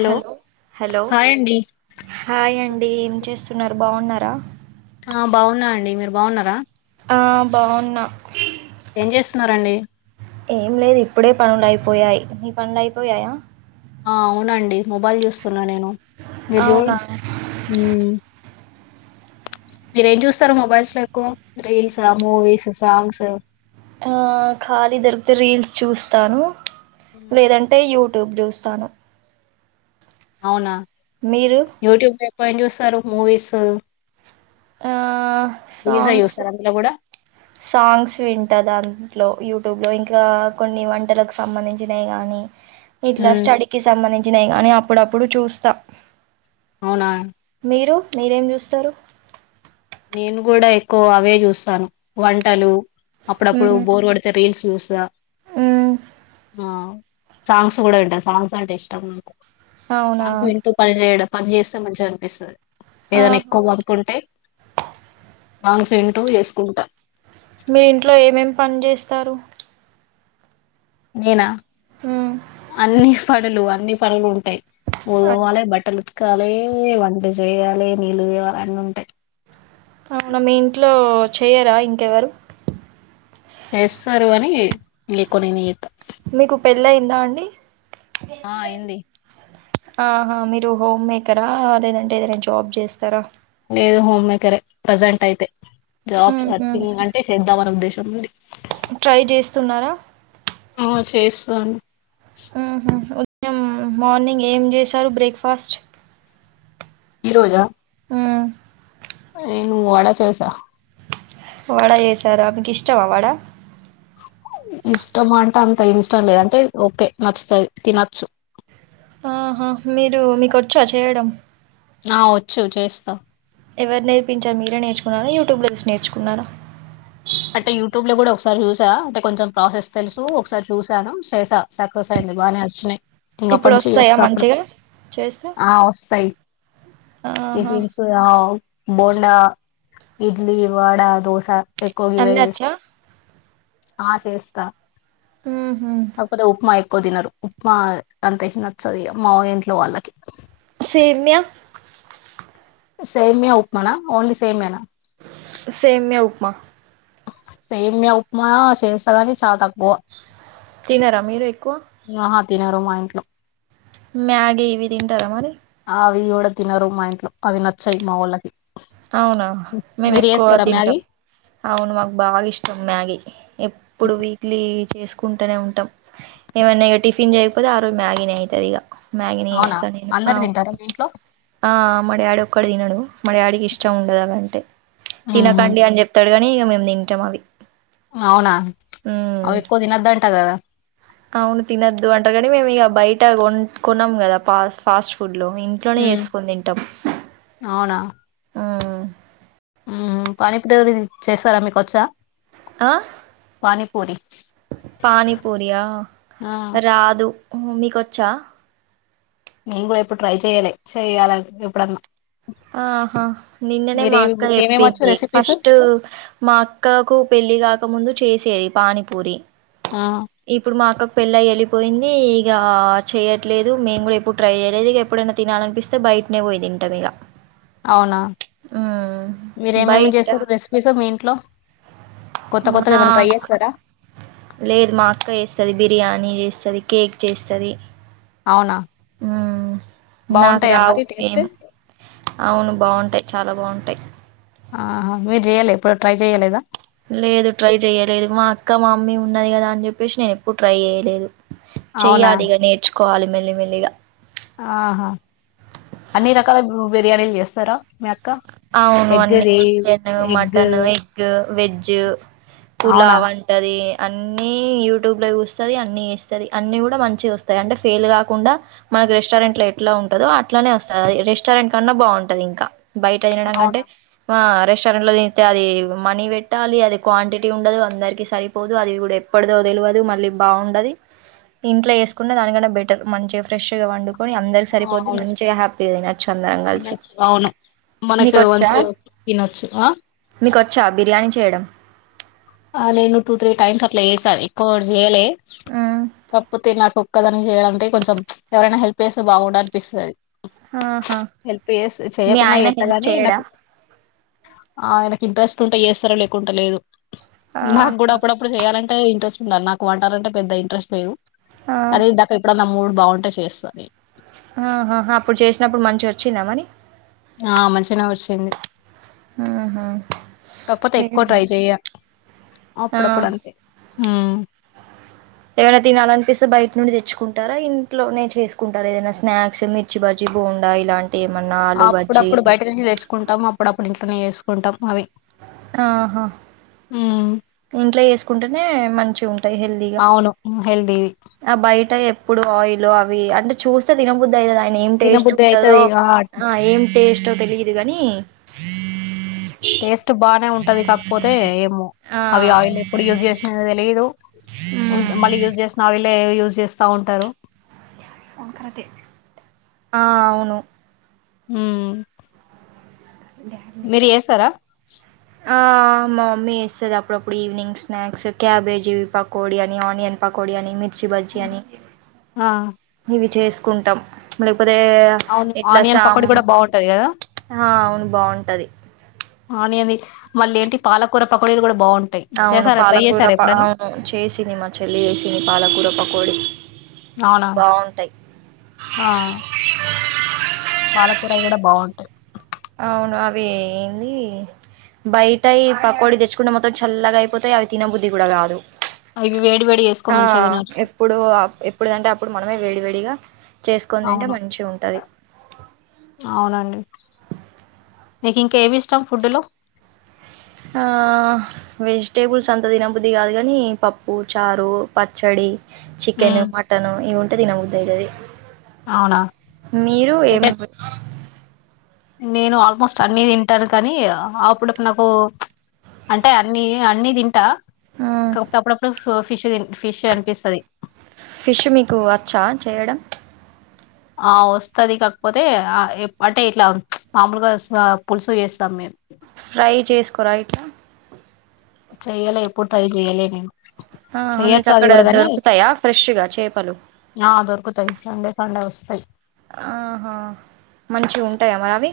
Hello hello hi అండి hi అండ్ డీ ఏం చేస్తున్నారు బావున్నారా ఆ బాగున్నా అండి మీరు బాగున్నారా ఆ బావున్నా ఏం చేస్తున్నరండి ఏం లేదు ఇప్పుడే పనులయిపోయాయి నీ పనులు అయిపోయాయా ఆ అవునండి మొబైల్ చూస్తున్ న్న నేను మీరు జూడ్ అవునా మ్మ్ మీరేం చూస్తారు మొబైల్స్ లో ఎక్కువ రీల్స్ ఆ మూవీస్ సాంగ్స్ ఆ ఖాళీ దొరికితే రీల్స్ చూస్తాను మ్మ్. లేదంటే యూ ట్యూబ్ చూస్తాను అవునా మీరు యూట్యూబ్ లో ఏం చూస్తారు మూవీసు ఆ మూవీసే సాంగ్స్ చూస్తారా అందులో కూడా సాంగ్స్ వింటా దాంట్లో యూట్యూబ్ లో ఇంకా కొన్ని వంటలకు సంబంధించినయ్ గానీ ఇట్లా మ్మ్ స్టడీకిి సంబంధించినయ్ గానీ ప్పుడప్పుడు చూస్తా నా మీరు మీరేం చూస్తారు నేను గూడ ఎక్కువ అవే చూస్తాను వంటలు అప్పుడప్పుడు మ్మ్ బోర్ కొడితే రీల్స్ చూస్తా మ్మ్ ఆ సాంగ్స్ గుడ వింటా సాంగ్స్ అంటే ఇష్టం నాకు అవునా సాంగ్స్ వింటూ పని చేయడం పని చేస్తే మంచింగా అనిపిస్తది. ఏదన్నా ఆహా ఎక్కువ వర్కుంటే సాంగ్స్ వింటూ ఏసుకుంటా తరు నేనా మ్మ్ అన్నీ పనులు అ అన్నీ పనులు ఉంటాయి వాలయి బట్టలు ఉ తకాలే వంట చేయాలే నీళ్ళు తేవాల అన్నీ ఉంటాయి చేయరా ఇంకెవరు చేస్తారు కాని ఎక్కువ నేనే చేస్తా మీకు పెళ్లి అయిందా అండి ఆ ఏంది అ ఆహా మీరు హోమ్ మేకరా లేదంటే ఏదైనా జాబ్ చేస్తారా లేదు హోమ్ మేకరే ప్రెసెంట్ అయితే జాబ్ మ్మ్ సర్చింగ్ అంటే చేద్దాంమని ఉద్దేశం చమ్మడి ట్రై చేస్తున్నారా చేస్తను హ్ మార్నింగ్ ఏం చేశారు బ్రేక్ఫాస్ట్ ఈ రోజా హ్ నేను వడా చేసా వడ చేసార మీకు ఇష్టమా వడ ఇష్టం అంటే అంత ఇష్టం లేదు అంటే ఓకే నచ్చుతది తినొచ్చు ఆహా మీరు మీకొచ్చా చేయడం ఆ వచ్చు చేస్తా ఎవరు నేర్పించారు మీరే నేర్చుకున్నారా యూట్యూబ్లో చూసి నేర్చుకున్నారా అంటే యూట్యూబ్ లో కూడా ఒకసారి చూసా అంటే కొంచెం ప్రాసెస్ తెలుసు ఒకసారి చూసాను చేసా సక్సెస్ అయ్యింది బాగానే నచ్చినాయి ఇంక అప్పడు ఇప్పుడు నుంచి వస్తాయా చేస్తా అప్పుడు మంచిగా చేస్తే ఆ వస్తాయి ఆహా టిఫిన్స్ బోండా ఇడ్లీ, వడ, దోస అ కుగి వె అన్ని వచ్చా ఆ చేస్తా ఉహు కాకపోతే ఉప్మా యి కొదినరు ఉప్మా అంతే నచ్చది ఇగ మా ఇంట్లో వాళ్ళకి సేమ్యా సేమ్య ఉప్మానా ఓన్లీ సేమ్యానా సేమ్య ఉప్మా సేమ్య ఉప్మా చేస్తాకని చాలా త తినరా మీరు ఎక్కువ ఆహా తినరు మా ఇంట్లో మ్యాగి ఇవి తింటార మరి అవి కూడా తినరు మా ఇంట్లో అవి నచ్చయి మావోల్లకి అవునా మేము ఎక్కువ మ్యాగీ తింటాం. అవును మాకు బాగా ఇష్టం. మ్యాగీ ఎప్పుడు వీక్లీ చేస్ కుంటానేవుంటాం ఏమన్నా ఇగ టిఫిన్ చేయకపోతే ఆ రోజు మ్యాగీనే అయితది ఇగ మ్యాగినే అవునా చేస్తా నేను అందరు తింటారా మీ ఇంట్లో ఆ మా డాడీ ఒక్కడే తన్నడు మా డాడీకి ఇష్ [unintelligible] ఉహు తినకండి అని చెప్తాడు. కానీ ఇక మేమ్ తింటాం అవి అవునా ఉమ్. అవేక్కువ దినదంట గదా అవును తినద్దు అంటాడ్ కానీ మేము ఇక బయట కొ కొన్నాము కదా ఫ ఫాస్ట్ ఫుడ్ లో ఇంట్లోనే ఉమ్ చేస్కొని తింటాం మ్మ్ మ్మ్ పాని [unintelligible] చేస్తారా మీకు వచ్చా ఆ పానీపూరి పానీపూరియా ఆ రాదు హ్మ్ హు మీకొచ్చా నేను కూడా ఎప్పుడు ట్రై చెయ్యాలె చెయ్యాలన్ ఎప్పుడన్నా ఆహా నిన్ననే మా మీరేమి అక్క మీకేమేమి వచ్చు చెప్పింది రెసిపీస్ ఫస్ట్ మా అక్కకు పెళ్ళి కాకముందు చేసేది పానీపూరి ఆ ఇప్పుడు మా అక్కక్ పెళ్లై ఎల్లి పోయింది ఇగ చేయట్లేదు మేము కూడా ఎప్పుడు ట్రై చేయలేదు ఇక ఎప్పుడైనా తినాలినిపిస్తే బయటనే పోయి తింటాం ఇగ అవునా మీర ఏమేమి చేస్తారు రెసిపీస్ మీ ట్లో మ్మ్ నా లేదు మా అక్క చేస్తది బి బిర్యానీ చేస్తది కేక్ చేస్తది అవునా మ్మ్ నాకు బాగుంటాయా రావు మరి టేస్ట్ ఏం అవును బాగుంటాయి చాలా బాగుంటాయి ఆ మీరు చెయాలి ఎప్పుడు ట్రై చెయ్యాలేదా లేదు ట్రై చెయలేదు మా అక్క మా మమ్మీ ఉన్నది కదా అని చెప్పేసి నేను ఎప్పుడు ట్రై చేయలేదు అవునా చెయ్యలి ఇగ నేర్చ్ కోవాలి మెల్లి మెల్లిగా ఆహా అన్ని రకాల బిర్యానీలు చేస్తారా మీ అక్క అవును అన్ని ఎగ్ది chicken egg mutton egg veg అవునా పులావ్ అంటది అన్ని యూట్యూబ్ లో చూస్తది అన్ని వేస్తది అన్ని కూడా మంచిగ వస్తాయి అంటే ఫెయిల్ కాకుండా మనకి రెస్టారెంట్ లో ఎట్లా ఉంటందో అట్లానే వస్తది అ రెస్టారెంట్ కన్నా బాగుంటది ఇంకా బయట తినడం కంటే అవునా? ఆ రెస్టారెంట్లో చెత్తే అది మనీ పెట్టాలి అది క్వాంటిటీ ఉండదు అందరికీ సరిపోదు అది కూడా ఎప్పటిదో తెల్వదు మళ్ళీ బాగుండది ఇంట్లో వేసుకుంటే దానికన్నా బెటర్ మంచిగా ఫ్రెష్గా వండు కొని అందరి సరిపోద్ అవును మంచిగా హ్యాపీగా తినొచ్చు అందరం కలిసి తినొచ్చు అవును మనకు మీకొచ్చా మంచిగా తినొచ్చు ఆ మీకొచ్చా బిర్యానీ చేయడం ఆ నేను టూ త్రీ టైమ్స్ అట్ల చేసా ఎక్కువ కూడ చేయ్యలే మ్మ్ పప్పు తినకు క్కదనే చేయాలంటే కొంచెం ఎవరైనా హెల్ప్ చేస్తే బాగుండ అనిపిస్తది ఆహా హెల్ప్ చేస్తే మీ చేయకున్న ఆయన హెల్ప్ చేత్తగాని చేయడా నాకు ఆయన్క్ ఇంట్రెస్ట్ టుంటే చేస్తారు లేకుంటె లేదు నాకు కూడా ఆహా అప్పుడప్పుడు చెయాలన్ అంటే ఇంట్రెస్ట్ ఉండాల నాకు వంటలంటే పెద్ద ఇంట్రెస్ట్ లేవు ఆ కానీ ఇందాక ఎప్పుడన్నా మూడ్ బాగుంటే చేస్తా నే ఆహాహ అప్పుడు చేసినప్పుడు మంచిగా వచ్చింద మణి ఆ మంచిగానే వచ్చింది ఆహా కాక్పోతే ఎక్కువ ట్రై చెయ్య ఆ అప్పుడప్పుడు అంతే హ్మ్ ఏవన్నా తినాలినిపిస్తే బయట నుండి తెచ్చుకుంటారా, ఇంట్లోనే చేసుకుంటారా, ఏదైనా స్నాక్స్ మిర్చి బజ్జి బోండా ఇలాంటి ఏమన్నా ఆలు బజ్జీ అప్పుడప్పుడు బయట నుంచి తెచ్చుకుంటాము. అప్పుడప్పుడు ఇంట్లోనే చేస్కు కుంటం అవి ఆహా ఉమ్ ఇంట్లో చేేసుకుంటేనే మంచి ఉంన్ అవును హెల్దీది ఆ బయట ఎప్పుడు ఆయిల్ అవి అంటే చూస్తే తినబద్ధి అయితది ఏం టేస్ట్ తినబుద్ధి అయితది ఉంటదో ఇగ ఆ ఏం టేస్టో తెలియదు గాని టేస్ట్ బానే ఉంటది కాకపోతే ఏమో ఆ అవి ఆయిల్ ఎప్పుడు యూజ్ చేసినో తెలిదు మళ్ళీ యూజ్ చేసిన ఆయిలే యుజ్ చేస్తా ఉంటారు ఆ అవును మ్మ్ మీరు చేస్తారా ఆ మా మమ్మీ చేస్తాది అప్పుడప్పుడు ఈవినింగ్ స్నాక్స్ క్యాబేజీ పకోడి అని, ఆనియన్ పకోడి అని, మిర్చ్ మిర్చి బజ్జి అని ఆ ఇవి చేస్ కుంటం మే అప్పుడే అవును ఇట్లా ఆనియన్ సామ్ పకోడి కూడా బాగుంటది కదా అవును బాగుంటంది ఆనియన్ది మళ్ళీ ఏంటి పాలకూర పకోడీలు కూడా బాగుంటాయి అవును చేసారా ట్రై పాలకూర చేసారా ప ఎప్పుడైనా అవును చేసింది మా చెల్లి వేసింది పాలకూర పకోడి అవునా బాగుంటాయి పాలకూరయి కూడా బాగుంటాయి అవును అవి ఏంది బయిటయి పకోడి తెచ్చుకున్న మొత్తం చల్లగా అయిపోతాయి అవి తినబుద్ధి కూడా కాదు ఇవి వేడి వేడి చేసుకో ఆ మంచిగా తినొచ్చు ఎప్పుడు ఎప్పుడంటేయపుడు మనమే వేడివేడి ఇగ చేసుకొని తింటే అవును మంచిగా ఉంటది అవునండి నీకు ఇంకా ఏవి ఇష్టం ఫుడ్ లో ఆ వెజిటేబుల్స్ అంత తినబుద్ధి కాదు కాని పప్పు చారు పచ్చడి చికెన్ ఉమ్ మటన్ ఇవి ఉంటే దినబ అయితది అవునా మీరు ఏం చికెన్ నేను ఆల్మోస్ట్ అన్ని తింటాను కానీ అపుడపుడు నాకు అంటే అన్ని అన్ని తింటా మ్మ్ అపుడపుడు ఫిష్ తిన్ ఫిష్ అనిపిస్తుంది ఫిష్ మీకు వచ్చా చేయడం ఆ వస్తుది కాకపోతే అంటే ఇట్లా మామూలుగా పులుసు చేస్తాం మేము ఫ్రై చేసుకోరా ఇట్లా చెయ్యాలే ఎప్పుడు ట్రై చెయ్యలే నేను ఆహా మీకు చెయ్యొచ్చు అది అక్కడ కూడా కాని దొరుకుతాయా ఫ్రెష్గా చేపలు ఆ దొరుకుతాయి సండే సండే వస్తాయి ఆహా మంచిగా ఉంటాయా మరి అవి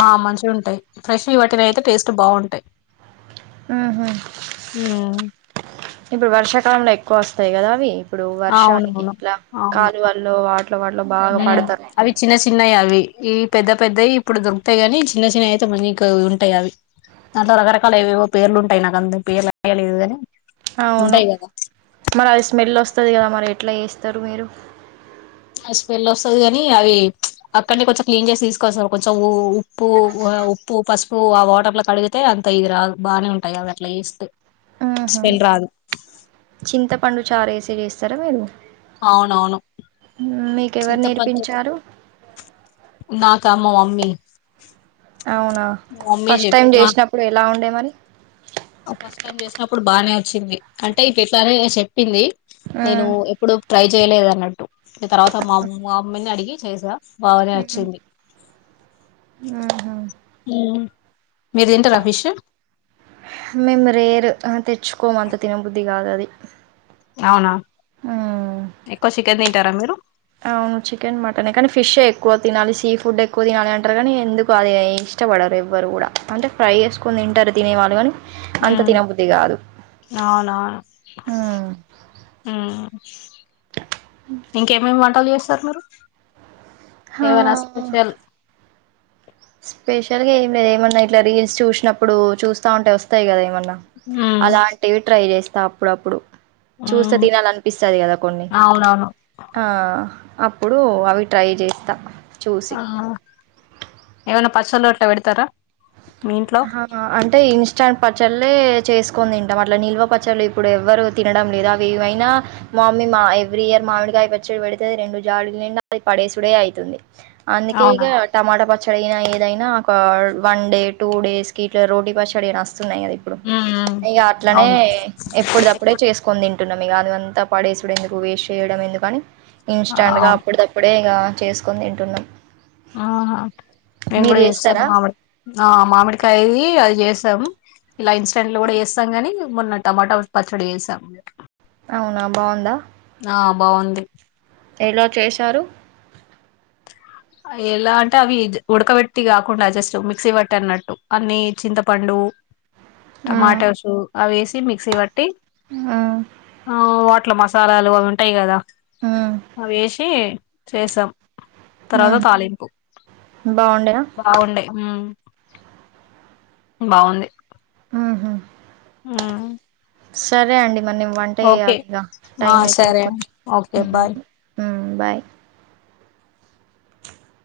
ఆ మంచిగా ఉంటాయి ఫ్రెష్ వట్టినాయి అయితే టేస్ట్ బాగుంటాయి ఉహూ ఉమ్ ఇప్పుడు వర్షాకాలంలో వస్తాయి కదా అవి ఇప్పుడు వర్షానికి అవునవును ఇట్లా అవును అవును కాలు వాల్లో వాటిల వాటిలో బాగా ఉమ్ పడుతున్నాయి అవి చిన్న చిన్నవి అవి ఈ పెద్ద పెద్దవి ఇప్పుడు దొరుకుతాయి కాని చిన్న చిన్న అయితే మల్ల ఇంక ఉంటాయి అవి దాంట్లో రకరకాలవేవో పేర్లుంటాయి నాకు అంత పేర్లు ఐడియా లేదు కాగాని అవును మరి అది స్మెల్ వస్త వస్తుంది కదా మరి ఎట్లా చేస్తారు మీరు స్మెల్ వస్తది కాని అవి అక్కడనే కొంచెం క్లీన్ చేసి తీసుకొస్తారు కొంచెం ఉ ప్పు ఉప్పు పసుపు సో ఆ వాటర్ కడిగితే అంత ఇది రా బాగానే ఉంటాయి అది అట్లా ఎస్తే ఆహ చింతపండు చారు వేసి చేస్తా సరవేను అవునవును మీకెవరు చింతపడు నేర్పించారు నాకు అమ్మ మామ్మ అన్ని అవునా ఫస్ట్ టైం చేసినప్పుడు ఎలా ఉండే మరి ఫస్ట్ టైమ్ చేసినప్పుడు బానే వచ్చింది అంటే ఈ సారి ఏ చేసి చెప్పింది నేను ఉమ్ ఎప్పుడు ట్రై చేయలేదు అన్నట్టు నీ తర్వాత మామ్ మా మమ్మీ నీ అడిగి చేస మ్మ్ మ్మ్ హ్మ్ హు మ్మ్ మీరు తింటర ఫిష్ మేము రేరు ఆ తెచ్చుకోము అంత తినబుద్ధి కాదు అది అవునా ఉమ్ ఎక్కువ చికెన్ తిన్ టారా మీరు అవును చికెన్ మటనే కానీ ఫిషే ఎక్కువ తినాలి సీ ఫుడ్ ఎక్కువ తినాలి అంటారు కానీ ఎందుకు అది ఇష్టపడరు ఎవ్వరు కూడా అంటే ఫ్రై చేసుకని తింటారు తినేవాళ్ళు కాని మ్మ్ అవున మ్మ్ ఇంకేమేం వంటలు చే సర్ మీరు హా ఏవనా స్పెషల్ స్పెషల్గా ఏ మీరు ఏమన్నా ఇట్లా రీల్స్ చూసినప్పుడు చూస్తా ఉంటే వస్తాయి కదా ఏమన్నా ఉమ్. అలాంటివి ట్రై చేస్ త అప్పుడప్పుడు చూస్తే ఉమ్. తినాల అనిపిస్తది కదా కొన్ని అవునవును ఆ అప్పుడు అవి ట్రై చేస్త ఆహౌ ఏమైనా పచ్చళ్ళు అట్లా పెడతారా మీ ఇంట్లో ఆహా అంటే ఇన్స్టా పచ్చళ్లే చేసుకుని తింటాం అట్లలా నిల్వ పచ్చళ్ు ఇప్పుడు ఎవ్వరు తినడం లేదు అవి ఏవైనా మామ్మీ మా ఎవ్రీ ఇయర్ మామిడి కాయ పచ్చడి పెడితే రెండు జాడులు నిండా అది పడేసుడే అవుతుంది అందుకె అవునా ఈగ టమాటా పచ్ చడైన ఏదైనా ఒక వన్ డే టూ డేస్ ఇట్లా రోటీ పచ్చడి చెస్ న్నాయి కదా ఇప్పుడు ఉమ్. ఉమ్. ఇక అట్లనే అవును ఎప్పుడు తప్పుడే చేసుకోందిం పంటున్నాం గ అది అంతా పడేసడు ఎందుకు వేస్ట్ చేయడం ఎందుకుగాని ఆ, ఇన్స్టాంట్ గ అవును అప్పుడు తప్పుడే ఇగ చేసుకొని తింటున్నాం ఆ మేం మీరు కూడా చేస్తారా? మామిడి ఆ మామిడి కై అది చేసాం ఇలా ఇన్స్టాంట్ లో కూడా చేస్తాం గాని మొన్న టమాటా పచ్చడి వేసాం అవునా బాగుందా బాగుంది ఎలా చేశారు ఎలా అంటే అవి ఉడకబెట్టి కాకుండా జస్ట్ మిక్సీ పట్టి అన్నట్టు అన్ని చింతపండు ఆ టమాటసు అవేసి మిక్సీ పట్ ట్టి ఆ అ వట్ అట్ల మసాలాలు అవి ఉంటయి కదా ఆ అవేసి చేసాం ఆ తర్వాత తాలింపు బాగుండేనా బాగుండే హ్మ్ బాగుంది ఆహా ఊ సరే అండి మరి నేను వంట చేయాలి ఇగ ఆ టైమ్ అయితది సరే ఓకే కొంచెం బాయ్ బాయ్